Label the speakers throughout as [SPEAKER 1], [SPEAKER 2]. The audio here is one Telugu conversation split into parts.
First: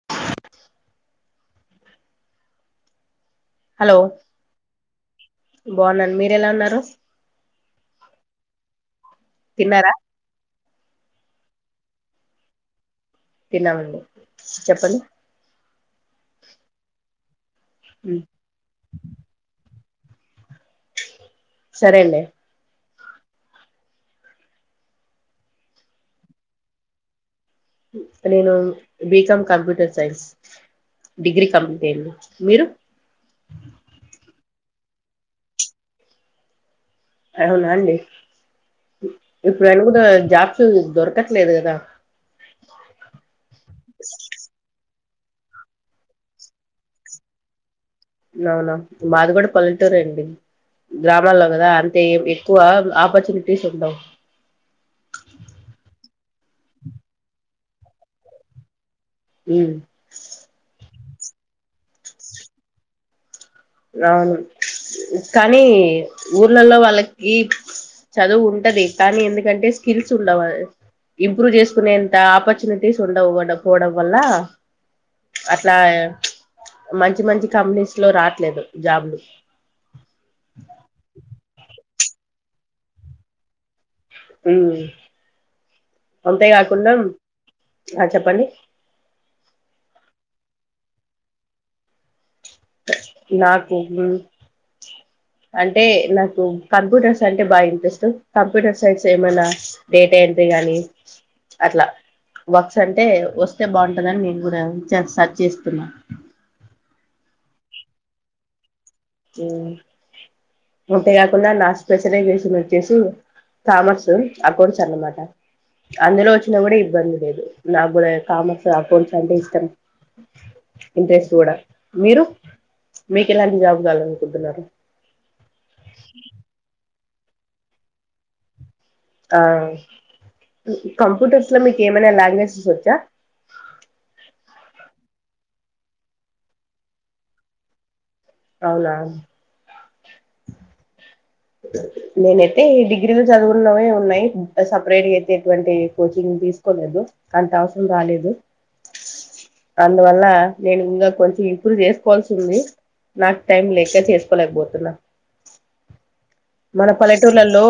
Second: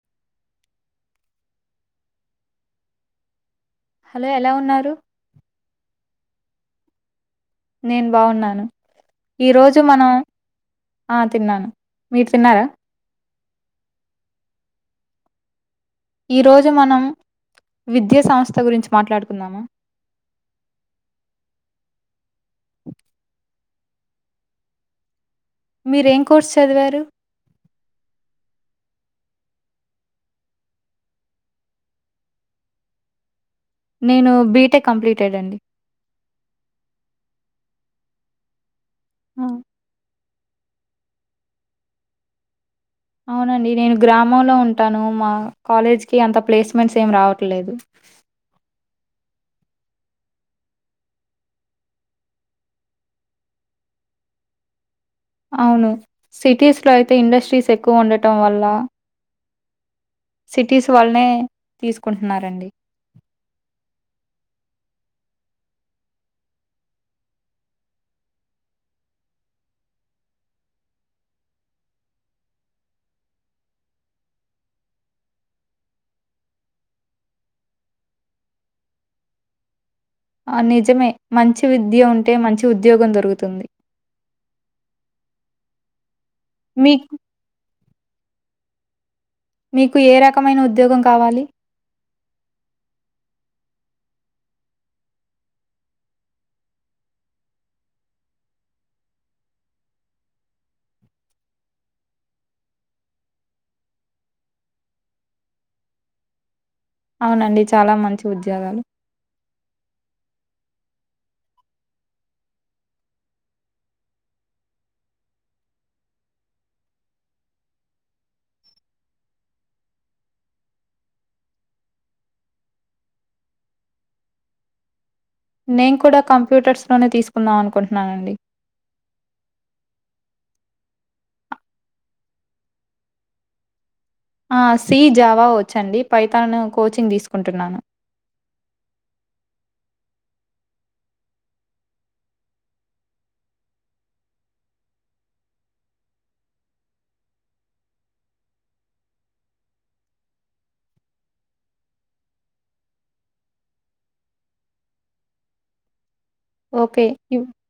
[SPEAKER 1] [inaudible] హలో
[SPEAKER 2] ఎలా ఉన్నారు?
[SPEAKER 1] బాగున్నాను మీరెలా ఉన్నారు
[SPEAKER 2] నేను బావున్నాను, ఈ రోజు
[SPEAKER 1] తిన్నారా
[SPEAKER 2] మనవ్ ఆ తిన్నాను, మీరు తిన్నారా.
[SPEAKER 1] తిన్నామండి చెప్పండి.
[SPEAKER 2] ఈ రోజు మనం
[SPEAKER 1] ఉమ్,
[SPEAKER 2] విద్యా సంస్థ గురించి మాట్లాడుకుందామా
[SPEAKER 1] సరేండే
[SPEAKER 2] మీరేం కోర్సు చదివారు
[SPEAKER 1] నేను BCom computer science degree complete అయింది. మీరు
[SPEAKER 2] నేను బీటెక్ కంప్లీటెడ్ అండి.
[SPEAKER 1] అవునా అండి. ఇప్
[SPEAKER 2] ఆ!
[SPEAKER 1] ఇప్పుడు అనుగుదాన్ జాబ్స్ దొరకట్లేదు గాదా
[SPEAKER 2] అవునండి, నేను గ్రామంలో ఉంటాను. మా కాలేజ్ కి అంత ప్లేస్మెంట్స్ ఏమ్ రావట్లేదు.
[SPEAKER 1] లావునా మాదిగూడ పల్లెటూరే అండి. గ్రాబ్లలా గాదా అంతేం ఎక్కువ ఆపర్చునిటీస్ ఉండవ్.
[SPEAKER 2] అవును, సిటీస్లో అయితే ఇండస్ట్రీస్ ఎక్కువ ఉండటం వల్లా
[SPEAKER 1] హుహ్
[SPEAKER 2] సిటీస్ వాళ్ళనే తీసుకుంటున్నారండి.
[SPEAKER 1] రావును కానీ ఊర్లల్లో వాళ్ళకి చదువు ఉంటది. కానీ ఎందుకంటే స్ కిల్స్ ఉండావాస్ ఇంప్రూవ్ చేసుకునేంత ఆపర్చునిటీస్ ఉండవు. వడ పోవడం వల్ల అట్లా మంచి, మంచి కంపెనీస్ లో రాట్లేదు జాబులు
[SPEAKER 2] దియా ఉంటే మంచి ఉద్యోగం దొరుగుతుంది.
[SPEAKER 1] హుహ్ అంతే కాకుండాం
[SPEAKER 2] మీకు
[SPEAKER 1] ఆ చెప్పండి.
[SPEAKER 2] మీకు ఏ రకమైన ఉద్యోగం కావాలి.
[SPEAKER 1] నా కుహులుమ్ అంటే నాకు కంప్యూటర్స్ అంటే బా ఇంట్రెస్టు. కంప్యూటర్ సైన్స్ ఏమైనా డేటా ఏంట్రీ. గానీ అట్లా వోక్స్ అంటే వస్తే బావుంటదని. నేను కూడా ఇచ్చాన్ సర్చ్ చేస్తున్నా.
[SPEAKER 2] అవునండి, చాలా మంచి ఉద్యోగాలు.
[SPEAKER 1] ఉహ్ నుటే కాకుండా నా స్పెషలైజేషన్ వచ్చేసి. కామర్సు అకౌంట్స్ అనమాట అందులో వచ్చినా కూడా ఇబ్బంది లేదు. నా గుడా కామర్స్ అకౌంట్స్ అంటే ఇష్టం. ఇంట్రెస్ట్ గుడా, మీరు మీకు ఎలాంటి జాబ్. గలనుకుంటున్నారు.
[SPEAKER 2] నేన్ కూడా కంప్యూటర్స్ లోనే తీసుకుందాం అనుకుంటున్నానండి.
[SPEAKER 1] ఆఆ కు కంప్యూటర్స్లా మీకు ఏమైనా లాంగ్వేజస్స్ వచ్చా.
[SPEAKER 2] సి జావా వచ్చండి, పైతనున్ కోచింగ్ తీసుకుంటున్నాను.
[SPEAKER 1] అవునాన్ నేనైతే డిగ్రీలు చదువున్నవే ఉన్నాయి. సపరేట్ అయితే ఎటువంటి కోచింగ్ తీసుకోలేదు. కంత్ అవసరం రాలేదు. అందువల్ల నేను ఇంగా కొంచెం ఇంప్రు జేసుకోవాల్సి ఉంది. నాక్ టైం లేక చేసుకోలేకబోతున్నా. మన
[SPEAKER 2] ఓకే. ఇవ్
[SPEAKER 1] పల్లెట్టూర్లలో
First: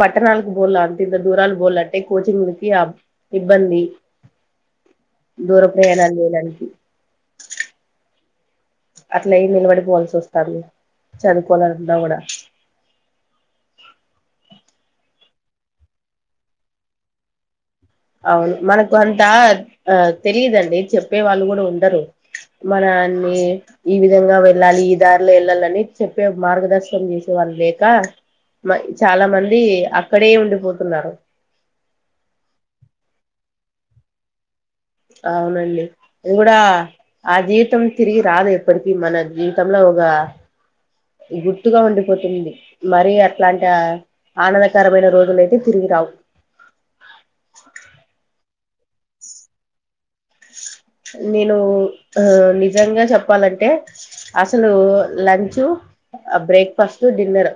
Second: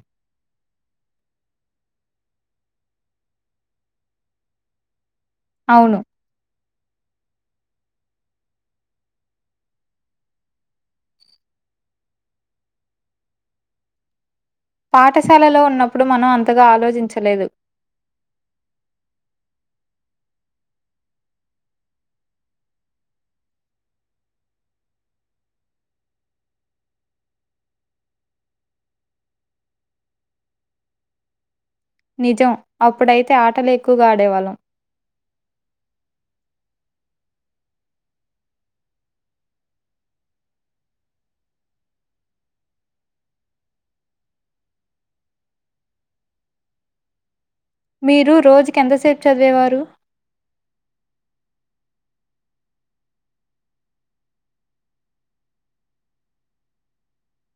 [SPEAKER 1] పట్టణాలకు పోల అంత ఇంత దూరలు పోాలంటే కోచింగ్లకి ఆ ఇబ్బంది దూరపయ
[SPEAKER 2] అవును.
[SPEAKER 1] ఎలా లేలానికి అట్లయి నిలబడిపోవాల్సి వస్తాము చదువుకోవాలన్నాా కూడా
[SPEAKER 2] పాఠశాలలో ఉన్నప్పుడు మనం అంతగా ఆలోచించలేదు
[SPEAKER 1] అవును మనకు అంతా ఆ తెలియదండి చెప్పే వాళ్ళు కూడా ఉండరు మనన్ని ఈ విధంగా వెళ్ళాలి ఈ దారిలో వెళ్ళాలిని చెప్పే మార్గదర్శనం చేసే లేక మ చాలా మంది అక్కడే ఉండిపోతున్నారు
[SPEAKER 2] నిజం అప్పుడైతే ఆటలు ఎక్కువగా ఆడేవాళ్ళం
[SPEAKER 1] అవునండి అది కూడా ఆ జీవితం తిరిగి రాదు ఎప్పటికిీ మన జీవితంలో పోగా గుర్తుగా ఉండిపోతుంది మర అట్లాంటి ఆనందకరమైన రోజుల అయితే తిరిగి రావు
[SPEAKER 2] మీరు రోజు కింతసేపు చదివేవారు
[SPEAKER 1] నేను నిజంగా చెప్పాలంటే అసలు లంచు ఆ బ్రేక్ఫాస్ట్ డిన్నర్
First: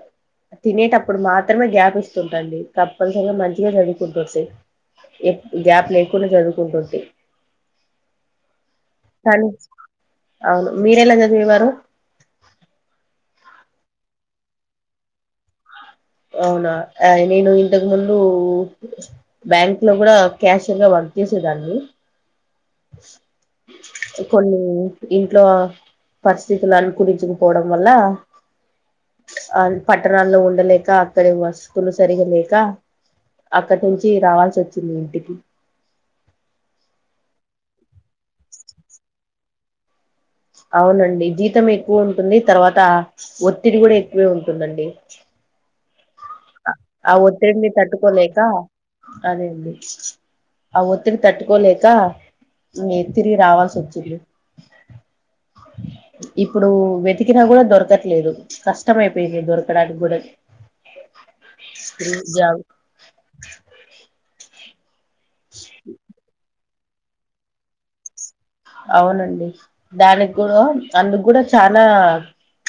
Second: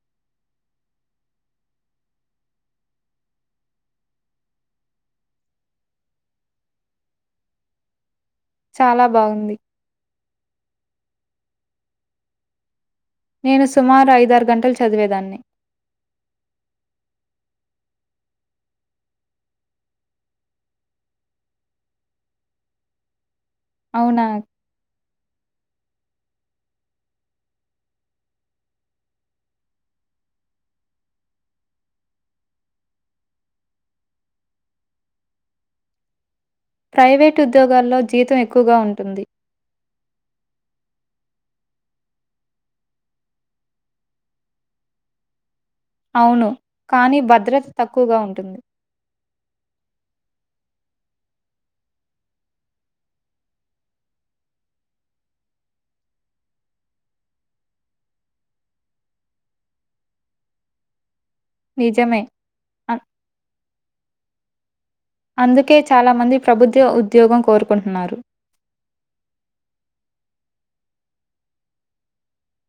[SPEAKER 1] తినేటప్పుడు మాత్రమే గ్యాప్ ఇస్తుంటుండి కప్పల్స్ మంచిగా చదువుకుంటు స ఎ గ్యాప్ లేకుండా చదువుకుంటుంది
[SPEAKER 2] చాలా బాగుంది
[SPEAKER 1] అవును మీరేలా చదివేవారు
[SPEAKER 2] నేను సుమారు ఐదారు గంటలు చదివేదాన్ని
[SPEAKER 1] అవునా నేను ఇంతకు ముందు బ్యాంక్ లో కూడా క్యాషియర్ గా పని వత్యసే దాన్ని
[SPEAKER 2] అవునా?
[SPEAKER 1] కొన్ని ఇంట్లో పరిస్థితులు అనుకూలించకపోవడం వల్ల ఆ పట్టణాల్లో ఉండలేక అక్కడ వస్తువులు సరిగలేక అక్కడి నుంచి రావాల్సి వచ్చింది ఇంటికి
[SPEAKER 2] ప్రైవేటు ఉద్యోగాల్లో జీతం ఎక్కువగా ఉంటుంది
[SPEAKER 1] అవునండి జీతం ఎక్కువ ఉంటుంది తర్వాత ఒత్తిడి కూడా ఎక్కువే ఉంటుందండి
[SPEAKER 2] అవును.
[SPEAKER 1] ఆ
[SPEAKER 2] కానీ భద్రత
[SPEAKER 1] ఒత్తిడిని
[SPEAKER 2] తక్కువగా
[SPEAKER 1] తట్టుకోలేక
[SPEAKER 2] ఉంటుంది.
[SPEAKER 1] అదేండి ఆ ఒత్తిడి తట్టుకోలేక మీ తిరిగి రావాల్సి వచ్చింది ఇప్పుడు వెతికినా కూడా దొరకట్లేదు కష్టం అయిపోయింది దొరకడానికి కూడా స్త్రీ
[SPEAKER 2] నిజమే.
[SPEAKER 1] జవు
[SPEAKER 2] అందుకే చాలా మంది ప్రభుద్యో ఉద్యోగం కోరుకుంటున్నారు
[SPEAKER 1] అవునండి దానికి కూడా అందుకు కూడా చానా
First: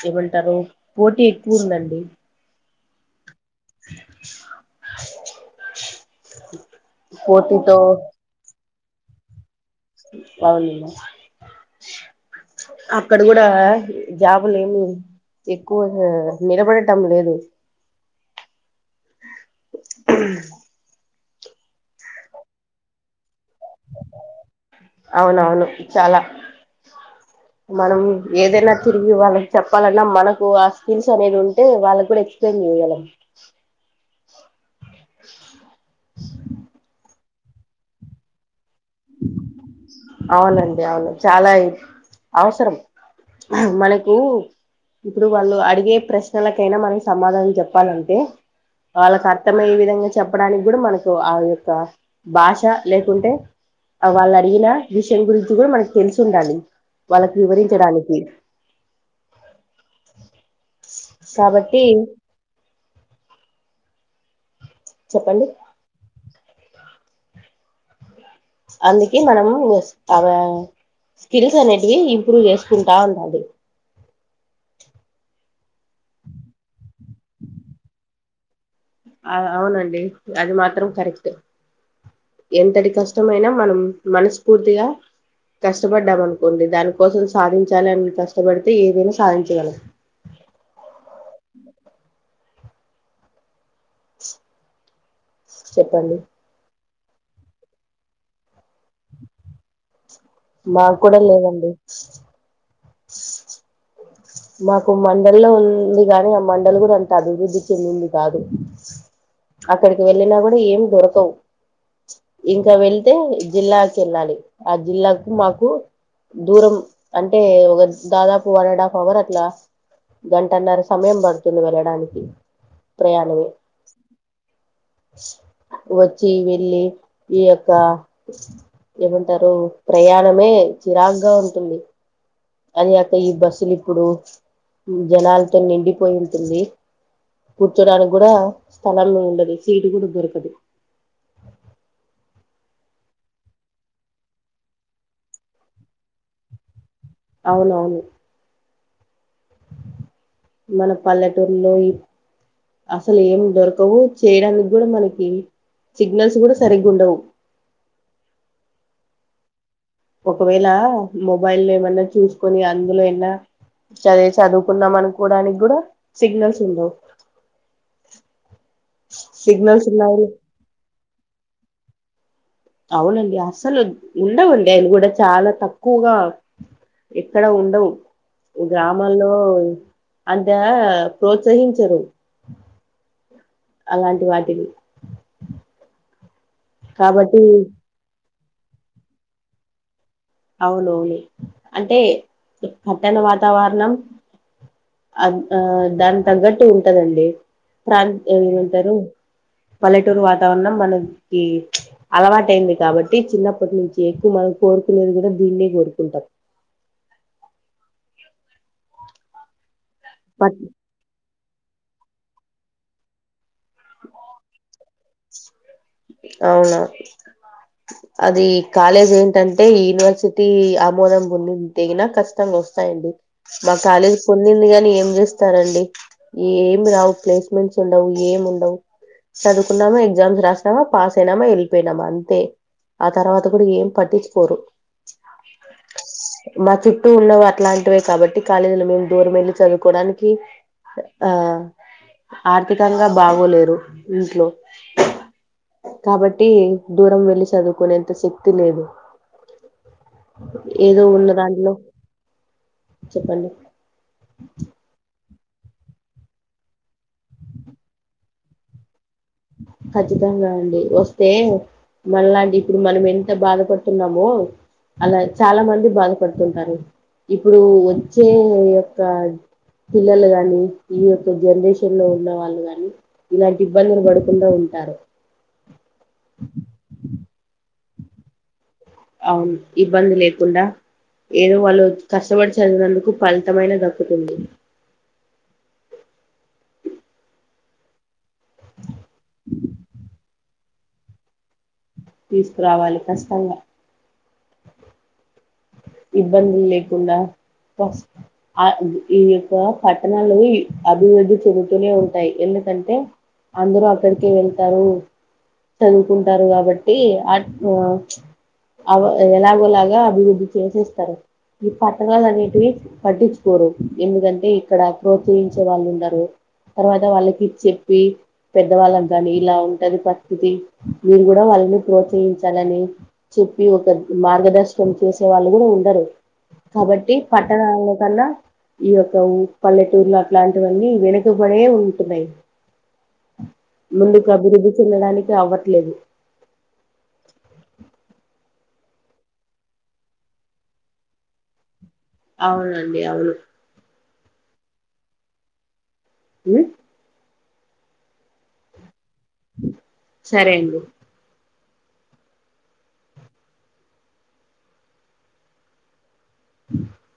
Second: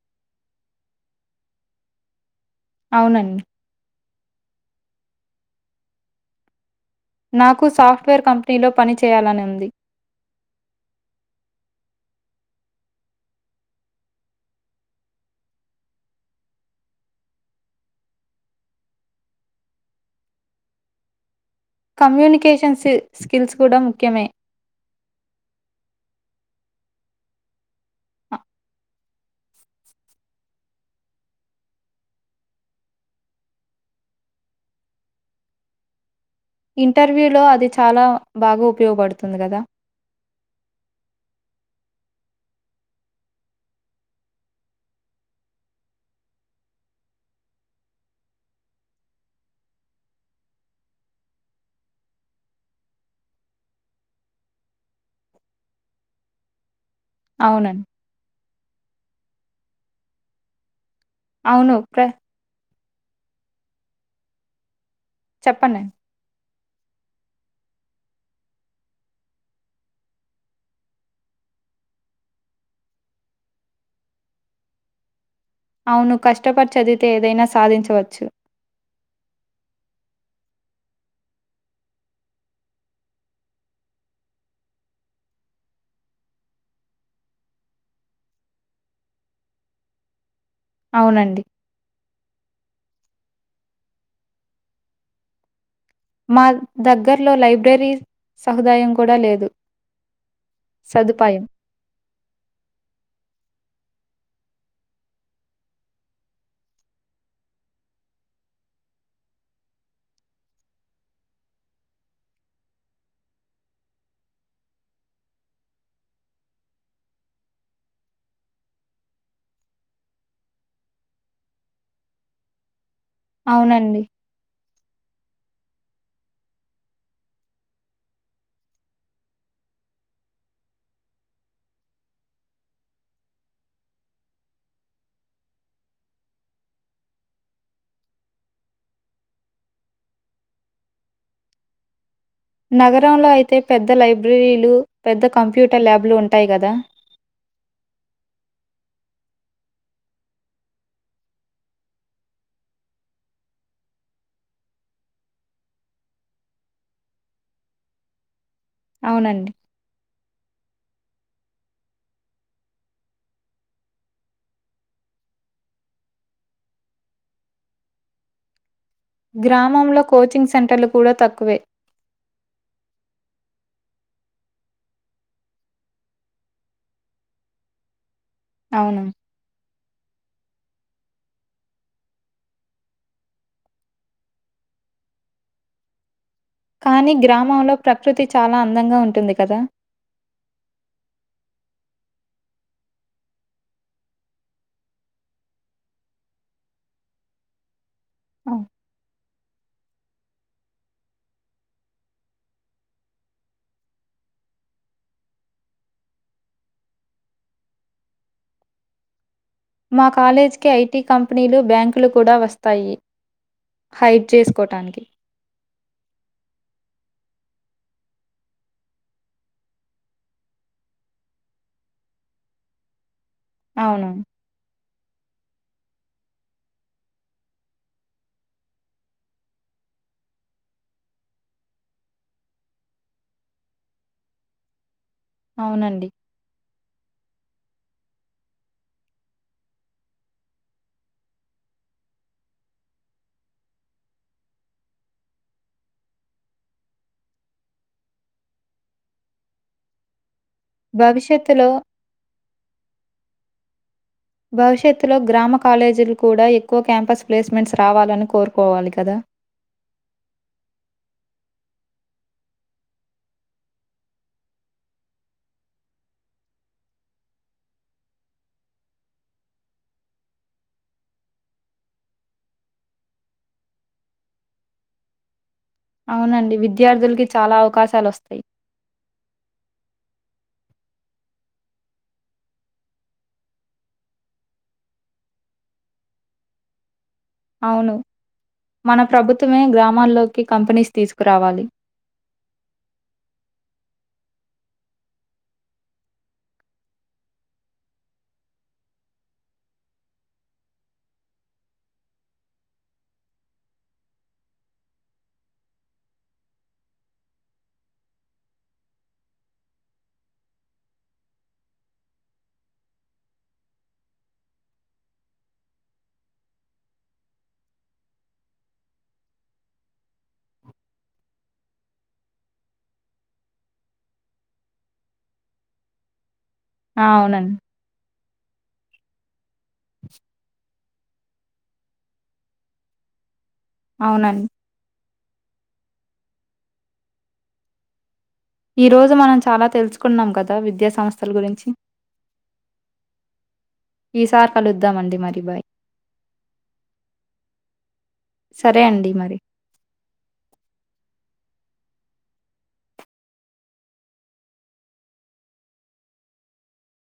[SPEAKER 1] ఏమంటారు పోటీ ఎక్కువ ఉందండి
[SPEAKER 2] అవునండి నాకు
[SPEAKER 1] పోటీతో
[SPEAKER 2] సాఫ్ట్‌వేర్ కంపెనీలో పని చేయాలని ఉంది
[SPEAKER 1] అవునులే అక్కడ కూడా జాబులేమీ ఎక్కువ గా నిలబడటం లేదు
[SPEAKER 2] కమ్యూనికేషన్ సిల్ స్కిల్స్ కూడా ముఖ్యమే
[SPEAKER 1] అవునవును చాలా మనం
[SPEAKER 2] అ
[SPEAKER 1] ఏదైనా తిరిగి ఈ వాళ్లకి చెప్పాలన్నా మనకు ఆ స్కిల్స్ అనేవి ఉంటే వాళ్లకి కూడా ఎక్స్‌ప్లెయిన్ చేయగలం
[SPEAKER 2] ఇంటర్వ్యూలో అది చాలా బాగో
[SPEAKER 1] అవునండి అవును చాలాఏ అవసరం మనకు ఇప్పుడు వాళ్ళు అడిగే ప్రశ్నలకైనా మనం సమాధానం చెప్పాలంటే వాళ్లకి అర్థమయ్యే విధంగా చెప్పడానికి కూడా మనకు ఆ యొక్క భాష లేకుంటే ఆ వాళ్లు అడిగిన విషయం గురించి కూడా మనకు తెలిసి ఉండాలి, వాళ్లకి
[SPEAKER 2] అవునండి.
[SPEAKER 1] వివరించడానికి
[SPEAKER 2] అవును.
[SPEAKER 1] కాబట్టి
[SPEAKER 2] ప్ర చెప్పండి
[SPEAKER 1] అందుకే మనము అవ్వ స్కిల్స్ అనేటివి ఇంప్రూవ్ చేసుకుంటా ఉండాలి
[SPEAKER 2] అవును కష్టపడి చదివితే ఏదైనా సాధించవచ్చు
[SPEAKER 1] ఆ అవునండి అది మాత్రం కరెక్ట్ ఎంతటి కష్టమైనా మనం మనస్ఫూర్తిగా కష్టపడ్డాం అనుకోండి దానికోసం సాధించాలని అని కష్టపడితే ఏదైనా సాధించేగలం
[SPEAKER 2] అవునండి
[SPEAKER 1] చెప్పండి
[SPEAKER 2] దగ్గర్లో లైబ్రరీ సహుదాయం కూడా లేదు
[SPEAKER 1] మాకు కూడా
[SPEAKER 2] సదుపాయం.
[SPEAKER 1] లేదండి మాకు మండల్లో ఉంది కాని ఆ మండల్ కూడా అంత అభివృద్ధి చెందింది కాదు అక్కడికి వెళ్ళినా కూడా ఏం దొరకవ్ ఇంకా వెళ్తే జిల్లాకెళ్ళాలి ఆ జిల్లాకు మాకు దూరం అంటే ఒక దాదాపు వన్ అండ్ హాఫ్ అవర్ అట్లా గంటన్నర సమయం పడుతుంది వెళ్ళడానికి ప్రయాణమే
[SPEAKER 2] అవునండి
[SPEAKER 1] వచ్చి వెళ్ళి ఈ యొక్క ఏమంటారు ప్రయాణమే చిరాకుగా ఉంటుంది అది కాక ఈ బస్సులు ఇప్పుడు జనాలతో నిండిపోయి ఉంటుంది కూర్చోడానికి కూడా స్థలం ఉండదు సీటు కూడా దొరకదు
[SPEAKER 2] నగరంలో అయితే పెద్ద లైబ్రరీలు పెద్ద కంప్యూటర్ ల్యాబ్ లు ఉంటాయి కదా
[SPEAKER 1] అవును అవును మన పల్లెటూరులో ఇ అసల్ ఏం దొరకవు చేయడానికి కూడా మనకి సిగ్నల్స్ కూడా సరిగ్గా ఉండవు
[SPEAKER 2] అవునండి.
[SPEAKER 1] ఒకవేళ మొబైల్ ఏమన్నా చూసుకొని అందులో ఏన్నా చదివి చదువుకుందాం అనుకోవడానికి కూడా సిగ్నల్స్ ఉండవు. సిగ్నల్స్
[SPEAKER 2] గ్రామంలో
[SPEAKER 1] ఉన్నాయి
[SPEAKER 2] కోచింగ్ సెంటర్లు కూడా తక్కువే.
[SPEAKER 1] అవునండి అసలు ఉండవండి ఆయన కూడా చాలా తక్కువగా ఎక్కడ ఉండవు
[SPEAKER 2] అవును.
[SPEAKER 1] గ్రామాల్లో అ ప్రోత్సహించరు. అలాంటి వాటిని
[SPEAKER 2] కానీ
[SPEAKER 1] కాబట్టి
[SPEAKER 2] గ్రామంలో ప్రకృతి చాలా అందంగా ఉంటుంది. కదా
[SPEAKER 1] అవునవును అంటే పట్టణ వాతావరణం. అ ఆ దాని తగ్గట్టు ఉంటదండి. ప్రాంత
[SPEAKER 2] అవును.
[SPEAKER 1] ఏమంటారు పల్లెటూరు వాతావరణం మనకి అలవాటుయింది. కాబట్టి చిన్నప్పటి నుంచి ఎక్కువ మనం కోరుకు నేది కూడా దీన్నే కోరుకుంటం.
[SPEAKER 2] మా
[SPEAKER 1] బట్
[SPEAKER 2] కాలేజీకి ఐటీ కంపెనీలు బ్యాంకులు కూడా వస్తాయి. హైడ్ చేసుకోటానికి
[SPEAKER 1] అవునా అది కాలేజ్ ఏంటంటే యూనివర్సిటీ ఆమోదం పొందింది తేగినా కష్టమే వస్తాయండి మా
[SPEAKER 2] అవును.
[SPEAKER 1] కాలేజీ పొందింది కాని ఏం ఏస్తారండి ఏమి రావు ప్లేస్మెంట్స్ ఉండవు ఏం ఉన్ నౌ చదువుకున్నామా ఎగ్జామ్స్ రాసినమా పాస్ అయినామా వెళ్ళిపోయినామా అంతే ఆ తర్వాత కూడా ఏం పట్టించుకోరు.
[SPEAKER 2] అవునండి.
[SPEAKER 1] మా చుట్టూ ఉన్నవు అట్లాంటివే కాబట్టి కాలేజీలు మేము దూరం వెళ్ళి చదువుకోవడానికి ఆ ఆర్థికంగా బాగోలేరు ఇంట్లో కాబట్టి దూరం వెళ్లి చదువుకునేంత శక్తి లేదు. ఏదో ఉన్న
[SPEAKER 2] భవిష్యత్తులో
[SPEAKER 1] దాంట్లో చెప్పండి.
[SPEAKER 2] భవిష్యత్తులోగు గ్రామ కాలేజీలు కూడా ఎక్కువ క్యాంపస్ ప్లేస్మెంట్స్ రావాలని కోరుకోవాలి కదా
[SPEAKER 1] ఖచ్చితంగా అండి వస్తే మనలాంటి ఇప్పుడు మనం ఎంత బాధపడుతున్నామో అలా చాలా మంది బాధపడుతుంటారు ఇప్పుడు వచ్చే యొక్క అద్ పిల్లలు గాని ఈ యొక్క జనరేషన్ లో ఉన్న వాళ్ళు గాని ఇలాంటి ఇబ్బందులు వడు కుండా ఉంటారు.
[SPEAKER 2] అవునండి. విద్యార్థులకి చాలా అవకాశాలు వస్తాయి.
[SPEAKER 1] అవును ఇబ్బంది లేకుండా ఏదో వాళ్ళు కష్టపడి చదివినందుకు ఫలితమైన దక్కుతుంది.
[SPEAKER 2] అవును మన ప్రభుత్వమే గ్రామాల్లోకి కంపెనీస్ తీసుకురావాలి.
[SPEAKER 1] తీసుకురావాలి కచ్చితంగా ఇబ్బందులు లేకుండా పస్ అ ఈ యొక్క పట్టణాలు ఈ అభివృద్ధి చెందుతూనే ఉంటాయి. ఎంద ఎంత అంటే అందరు అక్కడికి వెళ్తారు. చదువుకుంటారు కాబట్టి ఆట్ ఉ ఆ అవో ఎలాగో అలాగా అభివృద్ధి చేసేస్తారు ఈ పట్టణాలు అనేటివి పట్టించుకోరు ఎందుకంటే ఇక్కడ ప్రోత్సహి చే వాళ్ళు ఉండరు తర్వాత వాళ్ళకి చెప్పి పెద్దవాళ్ళకు కానీ ఇలా ఉంటది పరిస్థితి మీరు కూడా వాళ్ళని ప్రోత్సహించాలని చి చూపి ఒక మార్గదర్శకం చేసే తో వాళ్ళు కూడా ఉండరు.
[SPEAKER 2] ఆ!
[SPEAKER 1] కాబట్టి
[SPEAKER 2] అవునండి.
[SPEAKER 1] పట్టణలలో కన్నా ఈ యొక్క ఉ పల్లెటూర్లో అట్లాంటివన్నీ వెనుకబడే ఉంటున్నాయి. ముందుకు
[SPEAKER 2] అవునండి.
[SPEAKER 1] అభివృద్ధి చెందడానికి అవ్వట్లేదు
[SPEAKER 2] ఈ రోజు మనం చాలా తెలుసుకున్నాం కదా విద్యా సంస్థల గురించి
[SPEAKER 1] అవునండి అవును
[SPEAKER 2] ఈ సార్ కలుద్దాము అండి మరి బాయ్
[SPEAKER 1] ఉ
[SPEAKER 2] సరే అండి మరి.
[SPEAKER 1] సరే అండి